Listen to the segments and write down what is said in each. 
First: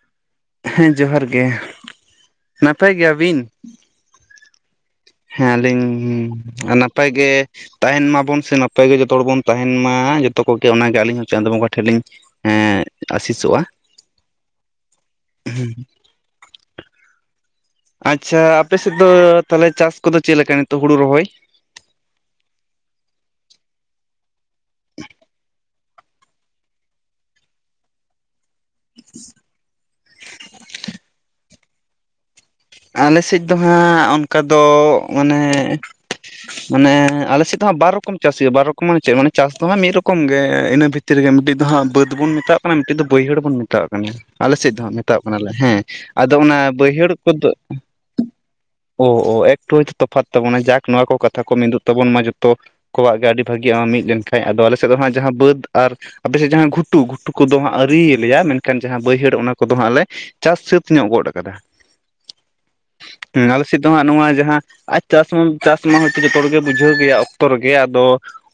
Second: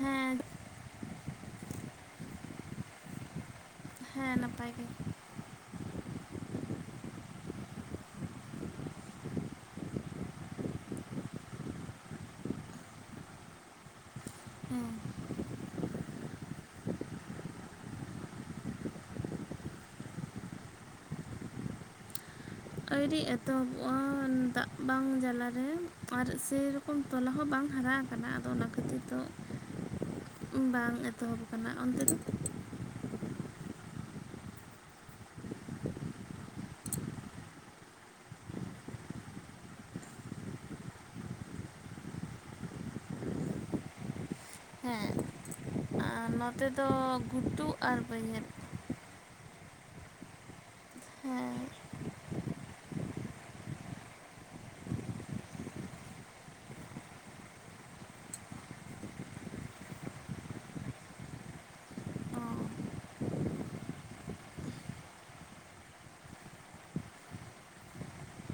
ᱦᱮᱸ ᱦᱮᱸ, ᱡᱚᱦᱟᱨ ᱜᱮ᱾ ᱱᱟᱯᱟᱭ ᱜᱮᱹᱭᱟ ᱵᱤᱱ? ᱦᱮᱸ, ᱱᱟᱯᱟᱭ ᱜᱮ᱾ ᱦᱮᱸᱞᱤᱧ ᱱᱟᱯᱟᱭ ᱜᱮ ᱛᱟᱦᱮᱱ ᱢᱟᱵᱚᱱ ᱥᱮ ᱱᱟᱯᱟᱭ ᱜᱮ ᱡᱚᱛᱚ ᱦᱚᱲ ᱵᱚᱱ ᱛᱟᱦᱮᱱ ᱢᱟ᱾ ᱡᱚᱛᱚ ᱠᱚᱜᱮ, ᱚᱱᱟᱜᱮ ᱟᱹᱞᱤᱧ ᱦᱚᱸ ᱪᱟᱸᱫᱚ ᱵᱚᱸᱜᱟ ᱴᱷᱮᱜ ᱞᱤᱧ ᱮᱸᱜ ᱟᱥᱤᱥᱚᱜᱼᱟ᱾ ᱦᱮᱸ᱾ ᱩᱸ, ᱦᱩᱸ᱾ ᱟᱪᱪᱷᱟ, ᱟᱯᱮᱥᱮᱜ ᱫᱚ ᱛᱟᱞᱮ ᱪᱟᱥ ᱠᱚᱫᱚ ᱪᱮᱜ ᱞᱮᱠᱟ, ᱱᱤᱛᱚᱜ ᱦᱩᱲᱩ ᱨᱚᱦᱚᱭ? ᱟᱭᱨᱤ ᱮᱛᱚᱵᱚᱜᱼᱟ, ᱫᱟᱜ ᱵᱟᱝ ᱡᱟᱞᱟᱨᱮ! ᱟᱨ ᱥᱮᱹᱨᱚᱠᱚᱢ ᱛᱚᱞᱟ ᱦᱚᱸ ᱵᱟᱝ ᱦᱟᱨᱟ ᱟᱠᱟᱱᱟ᱾ ᱟᱫᱚ ᱚᱱᱟᱠ ᱠᱟᱹᱛᱤ ᱫᱚ ᱵᱟᱝ ᱮᱛᱚᱦᱚᱵ ᱟᱠᱟᱱᱟ᱾ ᱚᱱᱛᱮ ᱫᱚ? ᱟᱞᱮ ᱥᱮᱡ ᱫᱚ ᱦᱟᱸᱜ, ᱚᱱᱠᱟ ᱫᱚ ᱢᱟᱱᱮ ᱢᱟᱱᱮ ᱟᱞᱮ ᱥᱮᱜ ᱫᱚᱦᱟᱸᱜ ᱵᱟᱨ ᱨᱚᱠᱚᱢ ᱪᱟᱥ ᱦᱩᱭᱩᱜᱼᱟ, ᱵᱟᱨ ᱨᱚᱠᱚᱢ ᱢᱟᱱᱮ ᱪᱮᱜ, ᱢᱟᱱᱮ ᱪᱟᱥ ᱫᱚ ᱦᱟᱸᱜ ᱢᱤᱫ ᱨᱚᱠᱚᱢ ᱜᱮ᱾ ᱤᱱᱟᱹ ᱵᱷᱤᱛ- -ᱛᱤᱨ ᱨᱮᱜᱮ ᱴᱤᱜ ᱫᱚ ᱦᱟᱸᱜ ᱵᱟᱹᱫᱽ ᱵᱚᱱ ᱢᱮᱛᱟᱜ ᱠᱟᱱᱟ, ᱢᱤᱫᱴᱤᱜ ᱫᱚ ᱵᱟᱹᱭᱦᱟᱹᱲ ᱵᱚᱱ ᱢᱮᱛᱟᱣᱟᱜ ᱠᱟᱱᱟ, ᱟᱞᱮ ᱥᱮᱫ ᱫᱚ ᱦᱟᱸᱜ ᱦᱮᱸ ᱢᱮᱛᱟᱣᱟᱜ ᱠᱟᱱᱟᱞᱮ᱾ ᱦᱮᱸ, ᱟᱨ ᱟᱫᱚ ᱚᱱᱟ ᱱᱚᱛᱮ ᱫᱚ ᱵᱟᱹᱭᱦᱟᱹᱲ ᱜᱷᱩᱴᱩ ᱟᱨ ᱵᱟᱹᱭᱦᱟᱹᱨ᱾ ᱚ-ᱚ ᱮᱠᱴᱩ ᱦᱚᱭᱛ ᱛᱚᱯᱷᱟᱫ ᱛᱟᱵᱚᱱᱟ, ᱡᱟᱠ ᱱᱚᱣᱟ ᱠᱚ ᱠᱟᱛᱷᱟ ᱠᱚ ᱦᱮᱸ ᱢᱤᱫᱚᱜ ᱛᱟᱵᱚᱱ ᱢᱟ, ᱡᱚᱛᱚ ᱠᱚᱣᱟᱜ ᱜᱮ ᱟᱹᱰᱤ ᱵᱷᱟᱹᱜᱤᱜᱼᱟ ᱟ ᱢᱤᱜ ᱞᱮᱱᱠᱷᱟᱡ, ᱟᱫᱚ ᱟᱞᱮᱥᱮᱜ ᱫᱚ ᱦᱟᱸᱜ ᱡᱟᱦᱟᱸ ᱵᱟᱹᱫᱽ ᱟᱨ ᱟᱯᱮᱥᱮᱜ ᱡᱟᱦᱟᱸ ᱜᱷᱩᱴᱩ, ᱜᱷᱩᱴᱩ ᱠᱚᱫᱚ ᱦᱟᱸᱜ ᱟᱹᱨᱤᱭᱮᱞᱮᱭᱟ, ᱢᱮᱱᱠᱷᱟᱱ ᱡᱟᱦᱟᱸ ᱵᱟᱹᱭᱦᱟᱹᱲ ᱚᱱᱟ ᱠᱚᱫᱚ ᱦᱟᱸᱜ ᱞᱮ ᱪᱟᱥ ᱥᱟᱹᱛᱧᱚᱜ ᱜᱚᱫ ᱟᱠᱟᱫᱟ᱾ ᱚ ᱦᱩᱸ, ᱟᱞᱮ ᱥᱮᱫ ᱫᱚ ᱦᱟᱸᱜ ᱱᱚᱣᱟ ᱡᱟᱦᱟᱸ ᱟᱡ ᱪᱟᱥ ᱢᱟᱢ, ᱪᱟᱥ ᱢᱟ ᱦᱚᱭᱛᱳ ᱡᱚᱛᱚ ᱦᱚᱲᱜᱮ ᱵᱩᱡᱷᱟᱹᱣ ᱜᱮᱭᱟ ᱚᱠᱛᱚ ᱨᱮᱜᱮ, ᱟᱫᱚ